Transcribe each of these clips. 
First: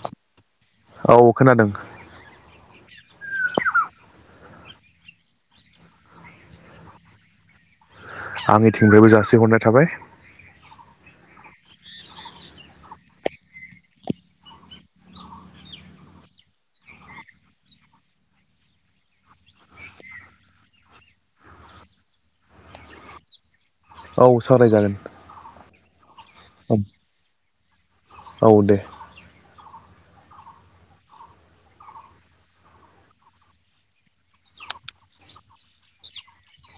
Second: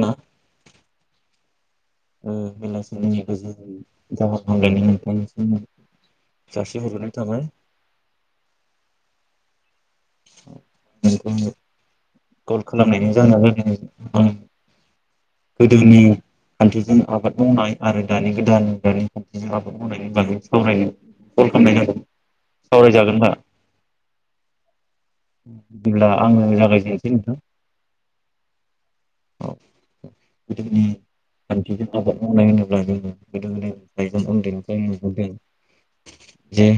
ना। औ खोनादों। उ मेला सलानि गोजौ गाहाम हामलायनाय नोंथां जासिहरग्रोनाय थाबाय। आंनिथिंफ्रायबो जासिहरनाय थाबाय। नोंखौनो। गल खालामनायनि जाहोना जालों उ गोदोनि खान्थिजों आबाद मावनाय आरो दानि गोदान दानि खान्थिजों आबाद मावनायनि बागै सावरायनो कल खालामनाय जादों सावराय जागोनदा। औ सावरायजागोन। ब्ला। आंङो जागायजेन। औ दे। गोदोनि खान्थिजों आबाद मावनाय होनोब्ला जोङो गोदो गोदायनि थाइगं उन्दैनिफ्राय नुहदों जे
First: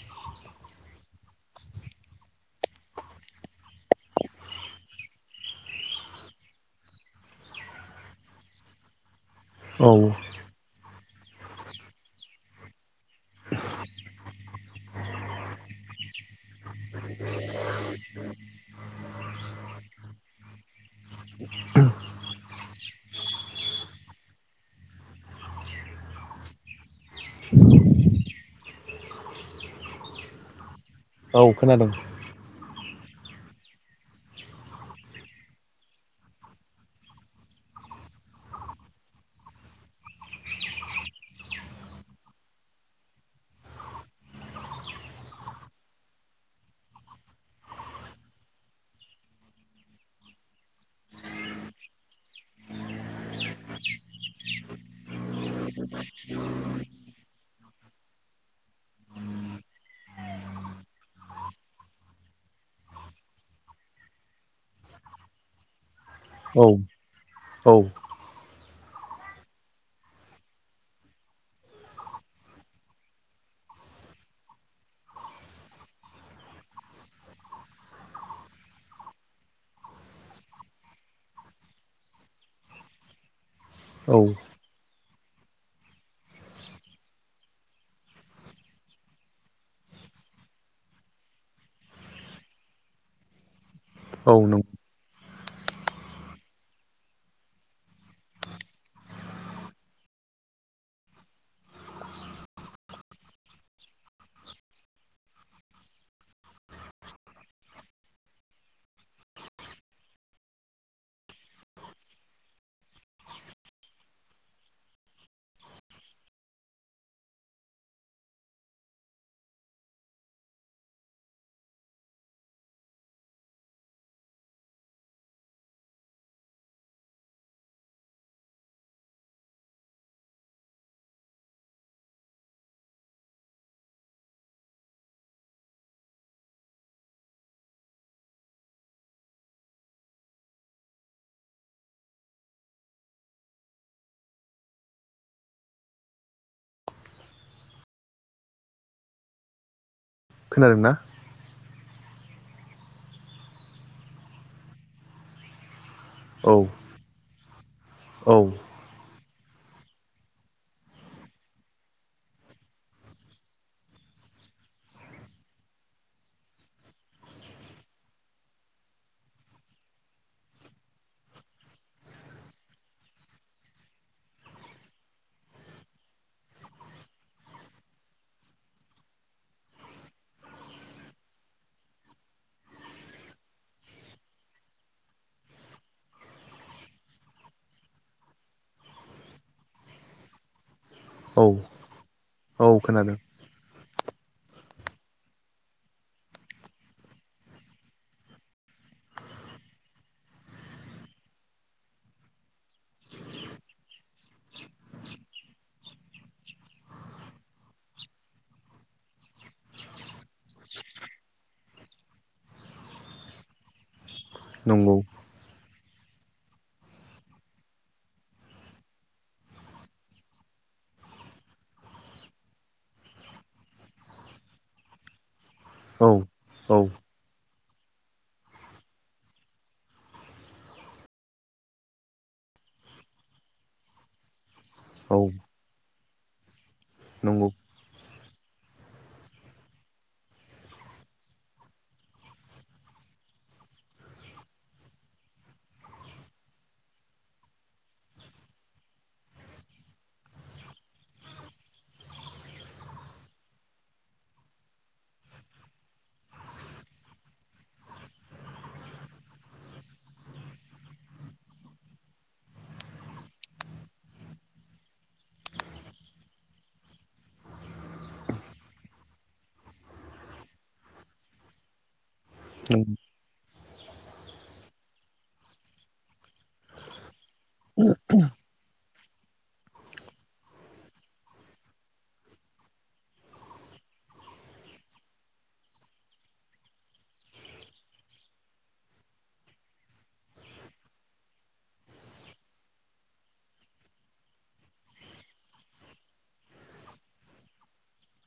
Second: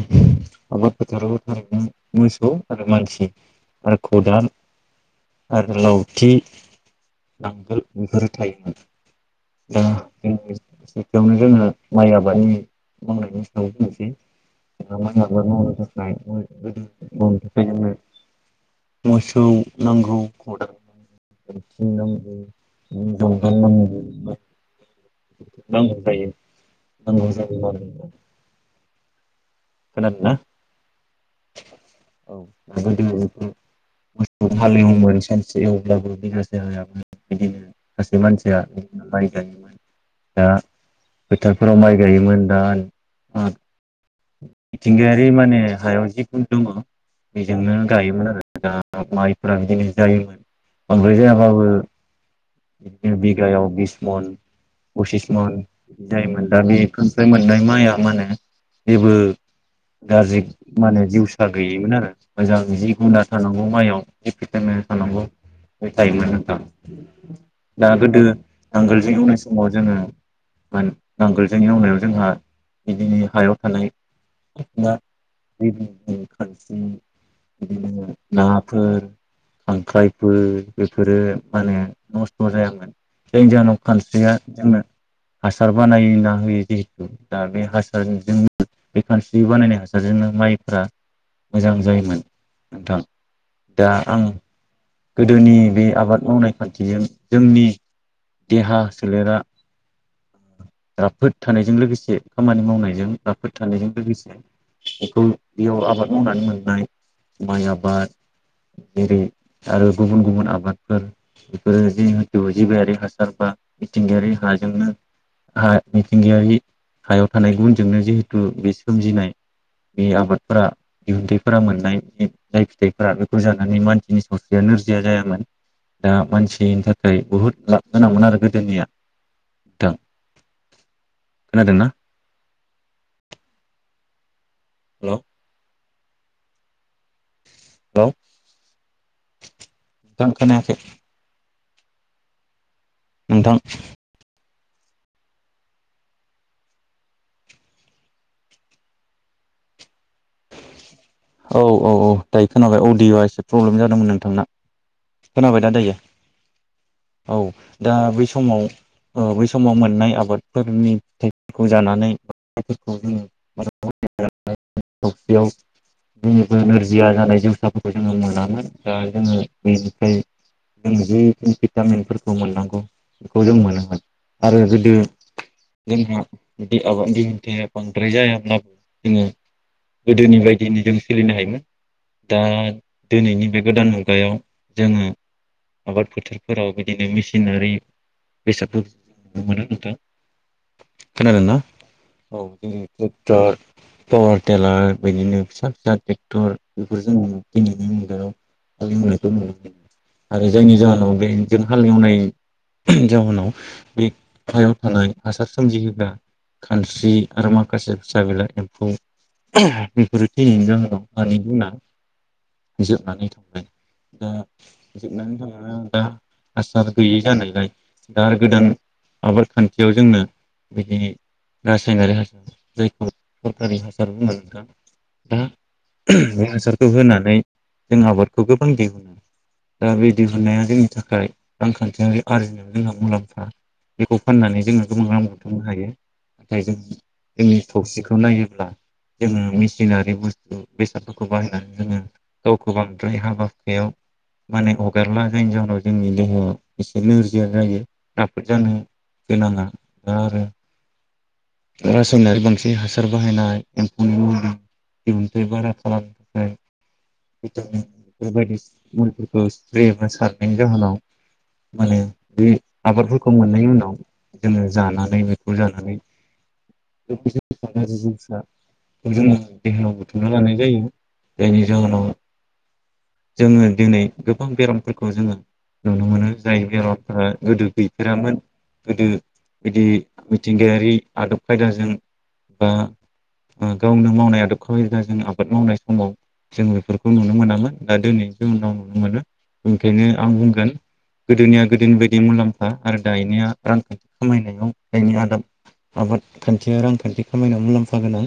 आबाद फोथाराव थारैनो मोसौ आरो मानसि आरो खदाल। आरो लावथि नांगोल बेफोरो थायोमोन दा औ जोंनि सेथियावनो जोङो माइ आबादनि मावनायनि सायाव बुंनोसै माइ आबाद मावनो थाखाय गोदो मावनो थाखाय जोङो मोसौ। नोंगौ खोनादों ना औ खोनादों [unintelligible] हालेवोमोन सानसे एवब्लाबो बे सासे हायोन बिदिनो सासे मानसिया माइ गायोमोन दा फोथारफोराव माइ गायोमोन दा मिथिंगायारि माने हायाव जिखुनु दंङ बेजोंनो गायोमोन आरो दा। माइफोरा बिदिनो जायोमोन बांद्राय जायाबाबो बिदिनो बिगायाव बिस मन पसिस मन बिदि जायोमोन दा बे फोरनिफ्राय मोननाय माइआ माने जेबो गाज्रि माने जिउसा गैयोमोन आरो मोजां जि गुना थानांगौ। आ माइआव जि फिटनो थानांगौ थायोमोन औ औ दा गोदो नांगोलजों एवनाय समाव जोंङो नांगोलजों एवनायाव जोंहा बिदिनो हायाव थानाय खानस्रि बिदिनो। नाफोर खांख्राइफोर बेफोरो माने नस्थ जायामोन जायनि जाहोनाव औ खानस्रिया जोंनो हासार बानायना होयो जिहेथु दा बे हासारजों बे खानस्रि बानायनाय हासारजोंनो माइफोरा मोजां जायोमोन नोंथां। दा आं औ नों गोदोनि बे आबाद मावनाय खान्थिजों जोंनि देहा सोलेरा राफोद थानायजों लोगोसे खामानि मावनायजों राफोद थानायजों लोगोसे बेखौ बेयाव आबाद मावनानै मोननाय माइ आबाद जेरै आरो गुबुन-गुबुन आबादफोर बेफोरो जिहेथु जिबायारि हासार बा मिथिंगायारि हाजोंनो हा मिथिंगायारि हायाव थानाय गुनजोंनो जिहेथु बे सोमजिनाय बे आबादफोरा दिहुनथाइफोरा मोननाय बे जाय फिथाइफोरा बेखौ जानानै मानसिनि ससेया नोरजिया जायामोन दा मानसिनि थाखाय बुहुद लाब गोनांमोन आरो गोदोनिया नोंथां खोनादोंना। हेलौ हेलौ आं खोनायाखै नोंथां खोनादों ना औ औ औ दायो खोनाबाय अडिअआ एसे प्रब्लेम जादोंमोन नोंथांना खोनाबाय दा दायो। औ औ दा बै औ समाव ओ बै समाव मोननाय आबादफोरनि फिथाइफोरखौ जानानै [unintelligible] जोंनिबो नोरजिया जानाय जिवसाफोरखौ जोंङो मोनामोन दा जोंङो बेनिफ्राय जों जिख भिटामिनफोरखौ मोननांगौ बेखौ जों मोनामोन आरो गोदो जोंहा आबाद दिहन्थाया बांद्राय जायाब्लाबो जोंङो गोदोनि बायदि‌ बिनि जों सोलिनो हायोमोन दा दिनैनि बे गोदान मुगायाव जोंङो आबाद फोथारफोराव बिदिनो मेसिनारि बेसादफोरखौ नुनो मोनो नोंथां खोनादों औ ना। औ बिदिनो ट्रेक्टर पावार टेलार बिदिनो फिसा-फिसा ट्रेक्टर बेफोर जों दिनैनि मुगायाव हालेवनायखौ नुनो आरो जायनि जाहोनाव बे जों हालेवनाय जाहोनाव बे हायाव थानाय हासार सोमजिहोग्रा खानस्रि आरो माखासे फिसा बिला एम्फौ बोरै थैनायनि जाहोनाव हानि गुना‌ जोबनानै थांबाय दा नंगौ जोबनानै थां दा हासार गैयि जानायलाय दा गोदान आबाद खान्थियाव जोंनो बिदि रासायनारि हासार जायखौ सरखारि हासार बुंङो नोंथां। दा औ बे औ हासारखौ होनानै जों आबादखौ गोबां दिहुनो दा बे दिहुननाया जोंनि थाखाय रांखान्थियारि आरिजिनायाव जोंहा मुलाम्फा बेखौ फाननानै जोंङो गोबां औ रां बुथुमनो हायो नाथाय जों नंगौ जोंनि थौसिखौ नायोब्ला जोंङो। सिनारि बुस्थु बेसादफोरखौ बाहायनानै जोंङो गावखौ बांद्राय हाबा हुखायाव माने हगारला जायनि जाहोनाव जोंनि देहाया एसे नोरजिया जायो राफोद जानो गोनांङा दा आरो रासायनारि बांसिन हासार बाहायनाय एम्फौनि मुलि दिहुनथाइ बारा खालामनो थाखाय भिटामिन बेफोरबायदि मुलिफोरखौ स्प्रे एबा सारनायनि जाहोनाव माने बे आबादफोरखौ मोननायनि उनाव जोंङो जानानै बेखौ जानानै जि जिबसा जोंङो। देहायाव बुथुमना लानाय जायो जायनि जाहोनाव। औ जोंङो दिनै गोबां बेरामफोरखौ जोंङो नुनो मोनो जाय बेरामफोरा गोदो गैफेरामोन गोदो बिदि मिथिंगायारि आदब खायदाजों बा गावनो मावनाय आदब खयलाजों आबाद मावनाय समाव जों बेफोरखौ नुनो मोनामोन दा दिनैनि उनाव नुनो मोनो ओंखायनो आं बुंगोन गोदोनिया गोदोनि बायदि मुलाम्फा आरो दायानिया रांखान्थि खामायनायाव दायनि आदाब आबाद खान्थिया रांखान्थि खामायनायाव मुलाम्फा गोनां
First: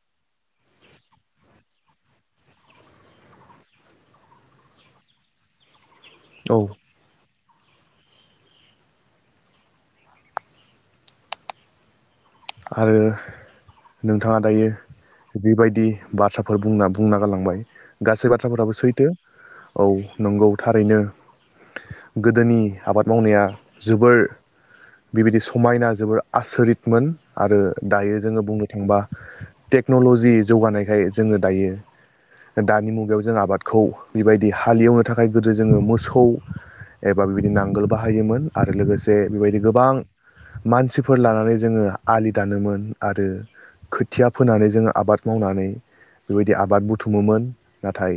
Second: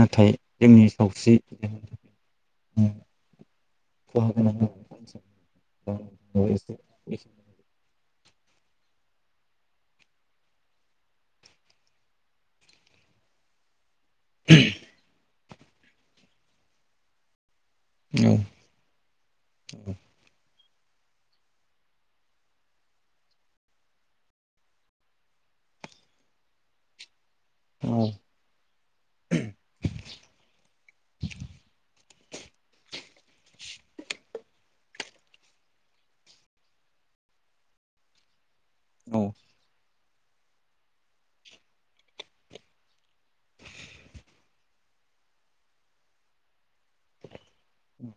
नाथाय जोंनि सावस्रि खहा गोनां औ औ औ आरो नोंथांङा दायो जिबायदि बाथ्राफोर बुंना-बुंना गालांबाय गासै बाथ्राफोराबो सैथो औ नोंगौ। थारैनो गोदोनि आबाद मावनाया जोबोर बेबायदि समायना जोबोर आसरितमोन आरो दायो जोंङो बुंनो थांङोबा टेक्नलजि जौगानायखाय जोंङो दायो दानि मुगायाव जों आबादखौ बेबायदि हालेवनो थाखाय गोदो जोंङो मोसौ एबा बिबायदि नांगोल बाहायोमोन। आरो लोगोसे बेबायदि गोबां मानसिफोर लानानै जोङो आलि दानोमोन आरो खोथिया फोनानै जोङो आबाद मावनानै बेबायदि आबाद बुथुमो मोन। नाथाय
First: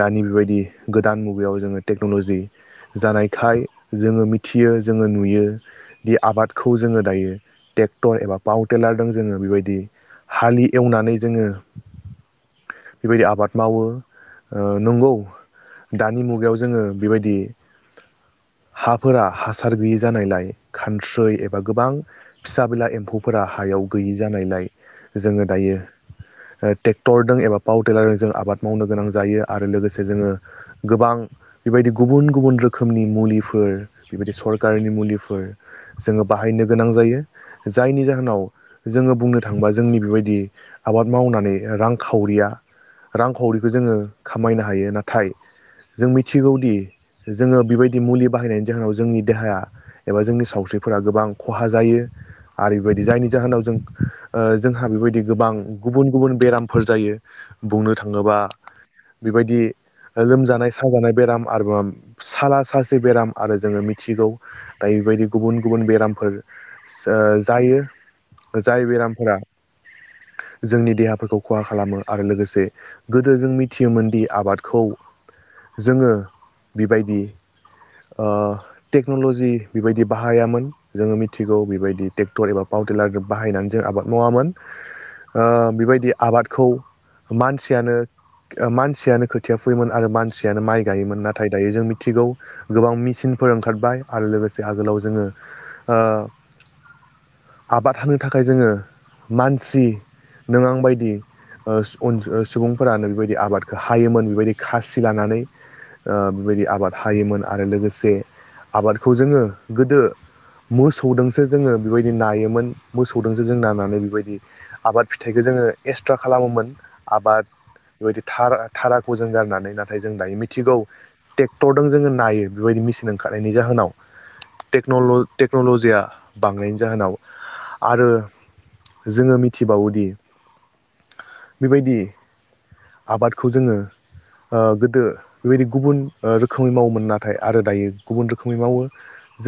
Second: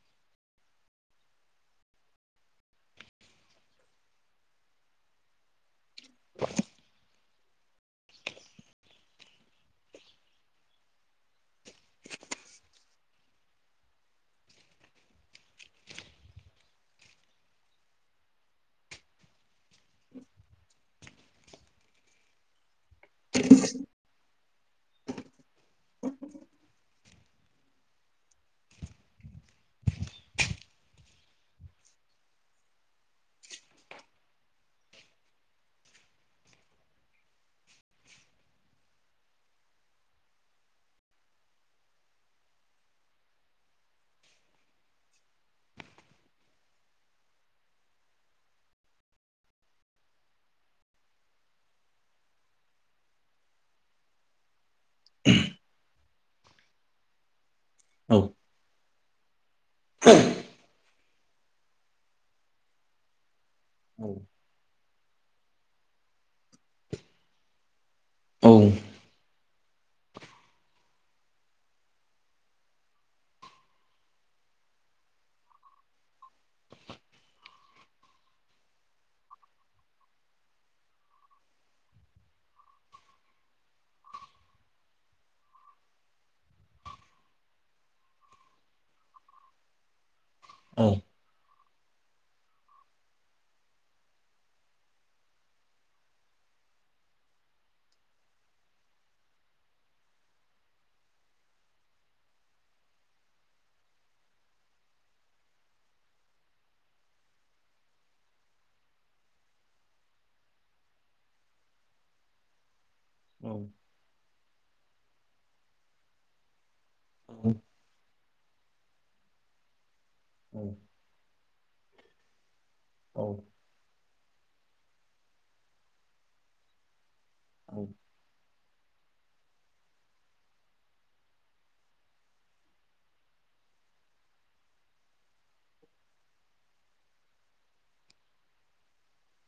दानि बेबायदि गोदान मुगायाव जोङो टेक्न'लजि जानायखाय जोङो मिथियो जोङो नुयो दि आबादखौ जोङो दायो टे 'क्टर एबा पावटेलारजों जोङो बेबायदि हालि एवनानै जोङो बेबायदि आबाद मावो। ओ नंगौ दानि मुगायाव जोङो बेबायदि हाफोरा हासार गैयि जानायलाय खानस्रै एबा गोबां फि फिसाबिला एम्फौफोरा हायाव गैयि जानायलाय जोङो दायो ओ ट्रेक्टरदों एबा पावटिलारजों जों आबाद मावनो गोनां जायो आरो लोगोसे जोङो गोबां बेबायदि गुबुन गुबुन रोखोमनि मुलिफोर बेबायदि सरकारनि मुलिफोर जोङो बाहायनो गोनां जायो। जायनि जाहोनाव जोङो बुंनो थाङोबा जोंनि बेबायदि आबाद मावनानै रांखावरिया रांखावरिखौ जोङो खामायनो हायो नाथाय जों मिथिगौदि जोङो बेबायदि मुलि बाहायनायनि जाहोनाव जोंनि देहाया एबा जोंनि सावस्रिफोरा गोबां खहा जायो। आरो बेबायदि जायनि जाहोनाव जों ओ जोंहा बेबायदि गोबां गुबुन गुबुन बेरामफोर जायो। बुंनो औ औ थाङोबा बेबायदि लोमजानाय साजानाय बेराम आरो बाम साला सासि बेराम आरो जोङो औ मिथिगौ दायो बेबायदि गुबुन गुबुन बेरामफोर सो जायो। औ जाय बेरामफोरा जोंनि देहाफोरखौ खहा खालामो आरो लोगोसे गोदो जों मिथियोमोन दि आबादखौ जोङो बेबायदि ओ टेक्न'लजि ओ बेबायदि बाहायामोन जोङो मिथि गौ बेबायदि टेक्ट'र एब पावटेलार बाहायनानै जों आबाद मावामोन ।ओ बेबायदि आबादखौ मानसिया नो मानसिया नो खोथिया फुयोमोन आरो मानसि नो औ माइ गायोमोन नाथाय दायो जों मिथिगौ गोबां मेसिनफोर ओंखारबाय आरो लोगोसे आगोलाव जोङो ओ आबाद हानो थाखाय जोङो मानसि नों आं बादि ओ सुबुंफोरानो बेबायदि आबादखौ हायोमोन बेबायदि खासि लानानै ।ओ बेबायदि आबाद हायोमोन आरो लोगोसे आबादखौ जोङो गोदो मोसौ दोंसो जोङो बेबायदि नायोमोन। मोसौदोंजो जों नांनानै बेबायदि आबाद फिथाइखो जोङो एक्सट्रा खालामोमोन। आबाद बेबायदि थार थाराखौ जों गारनानै ला जों दायो मिथिगौ टे क्थरदों जोङो नायो। बेबायदि मेसिन औ ओंखारनायनि जाहोनाव टक्नल टेक्नलजि या बांनायनि जाहोनाव आरो। जोङो मिथिबावोदि बेबायदि आबादखौ जोङो ओ गोदो बेबायदि गुबुन रोखोमै मावोमोन नाथाय आरो दायो गुबुन रोखोमै मावो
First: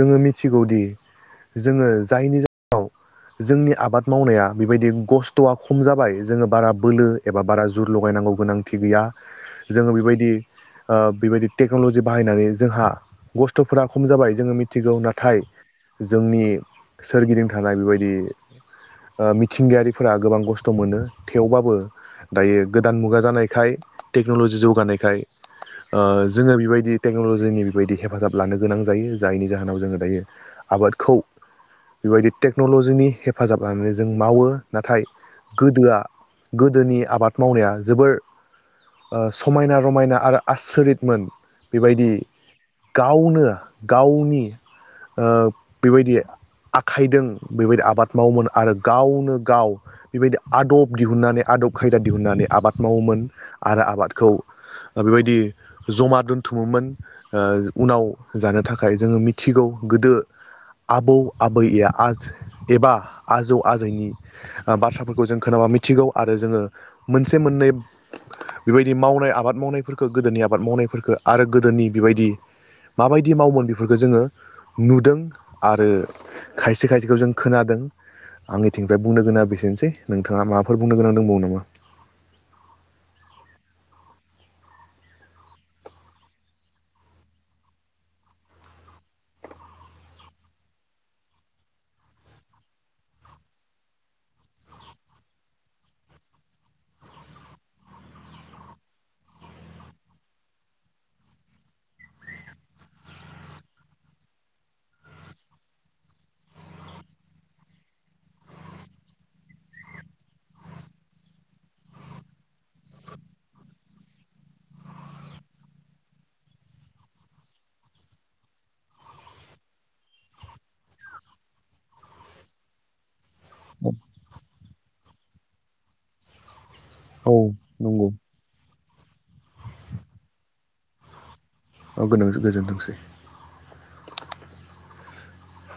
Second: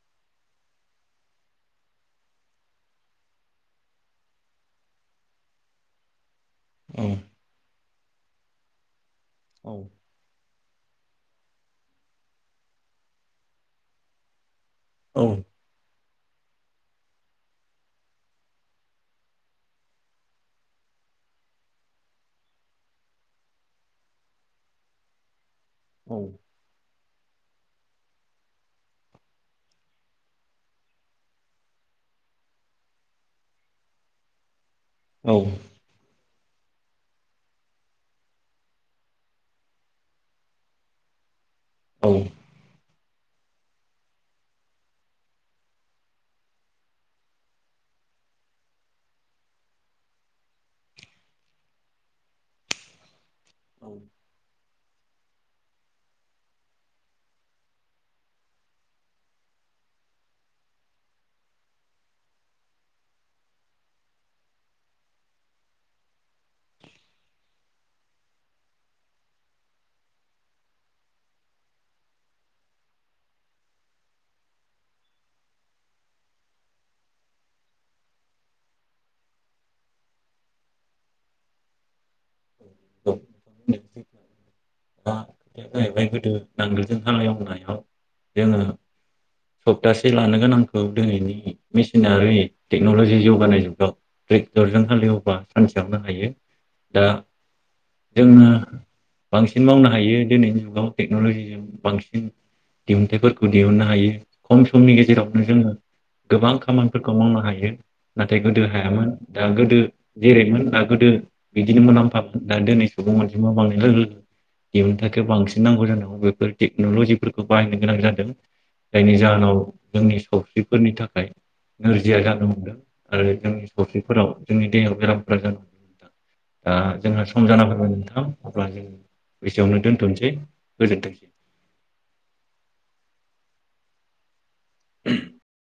जोङो मिथिगौदि जोङो जायनि जाहोनाव जोंनि आबाद मावनाया बेबायदि खस्थ'आ खम जाबाय। जोङो बारा बोलो एबा बारा ज जुर लगायनांगौ गोनांथि गैया। जोङो बेबायदि ओ बेबायदि टेक्न'लजि बाहायनानै जोंहा खस्थ'फोरा खम जाबाय जोङो मि थिगौ औ नाथाय आंनि सोरगिदिं थानाय बेबायदि ओ मिथिंगायारिफोरा गोबां खस्थ' मोनो थेवबाबो दायो गोदान मुगा जानायखाय टेक्न'लजि जौगानायखाय ओ औ जोङो बेबायदि टेक्न'लजिनि बेबायदि हेफाजाब लानो गोनां जायो जायनि जाहोनाव जोङो दायो आबादखौ बेबायदि टेक्न'लजिनि हेफाजाब लानानै जों मावो नाथाय औ गोदोआ गोदोनि आबाद मावनाया जोबोर ओ समायना रमायना आरो आसरितमोन औ बेबायदि गावनो गावनि ओ बेबायदि आखाइदों बेबायदि आबाद मावोमोन आरो गावनो गाव बेबायदि आदब दिहुननानै आदब खायदा दिहुननानै आबाद मावोमोन आरो औ आबादखौ ओ बेबायदि जमा दोन्थुमोमोन ओ उनाव जानो थाखाय जोङो मिथिगौ गोदो आबौ आबै आ एबा आजौ आजैनि बाथ्राफोरखौ जों खोनाबा मिथिगौ आरो जोङो मोनसे मोननै बेबायदि मावनाय आबाद मावनायफोरखौ गोदोनि आबाद मावनायफोरखौ आरो गोदोनि बेबायदि माबायदि मावोमोन बेफोरखौ जोङो नुदों आरो खायसे खायसेखौ जों खोनादों आंनिथिंनिफ्राय बुंनो गोनाङा बेसेनोसै नोंथाङा माबाफोर बुंनो गोनां दंबावो नामा? [unintelligible] [unintelligible] जाहैबाय गोदो नांगोलजों हालेवनायाव जोङो सप्तासे लानो गोनांखौ दिनैनि मेसिनारि टेक्न'लजि जौगानाय जुगाव ट्रेक्टरजों हालेवबा सानसेयावनो हायो दा जोङो बांसि सिन मावनो हायो दिनैनि जुगाव टेक्न'लजिजों बांसिन दिहुनथाइफोरखौ दिहुननो हायो खम समनि गेजेरावनो जोङो गोबां खामानिफोरखौ मावनो हायो नाथाय गोदो हायामोन दा गोदो जेरैमोन दा गोदो बिदिनो मुलाम्फामोन दा दिनै सुबुं मोनजोंबो बांनाय लोगो लोगो दिहुन्थायखौ बांसिन नांगौ ज जादों बेफोर टेक्न'लजिफोरखौ बाहायनो गोनां जादों जायनि जाहोनाव जोंनि सावस्रिफोरनि थाखाय नोरजिया जानो हमदों आरो जोंनि सावस्रिफोराव जोंनि देहायाव बेराम [unintelligible] दा जोंहा औ सम जाना फैबाय नंगौ नोंथां अब्ला जों एसेआवनो दोन्थ'सै गोजोनथों औ गोनो गोजोनथोंसै [inaudible]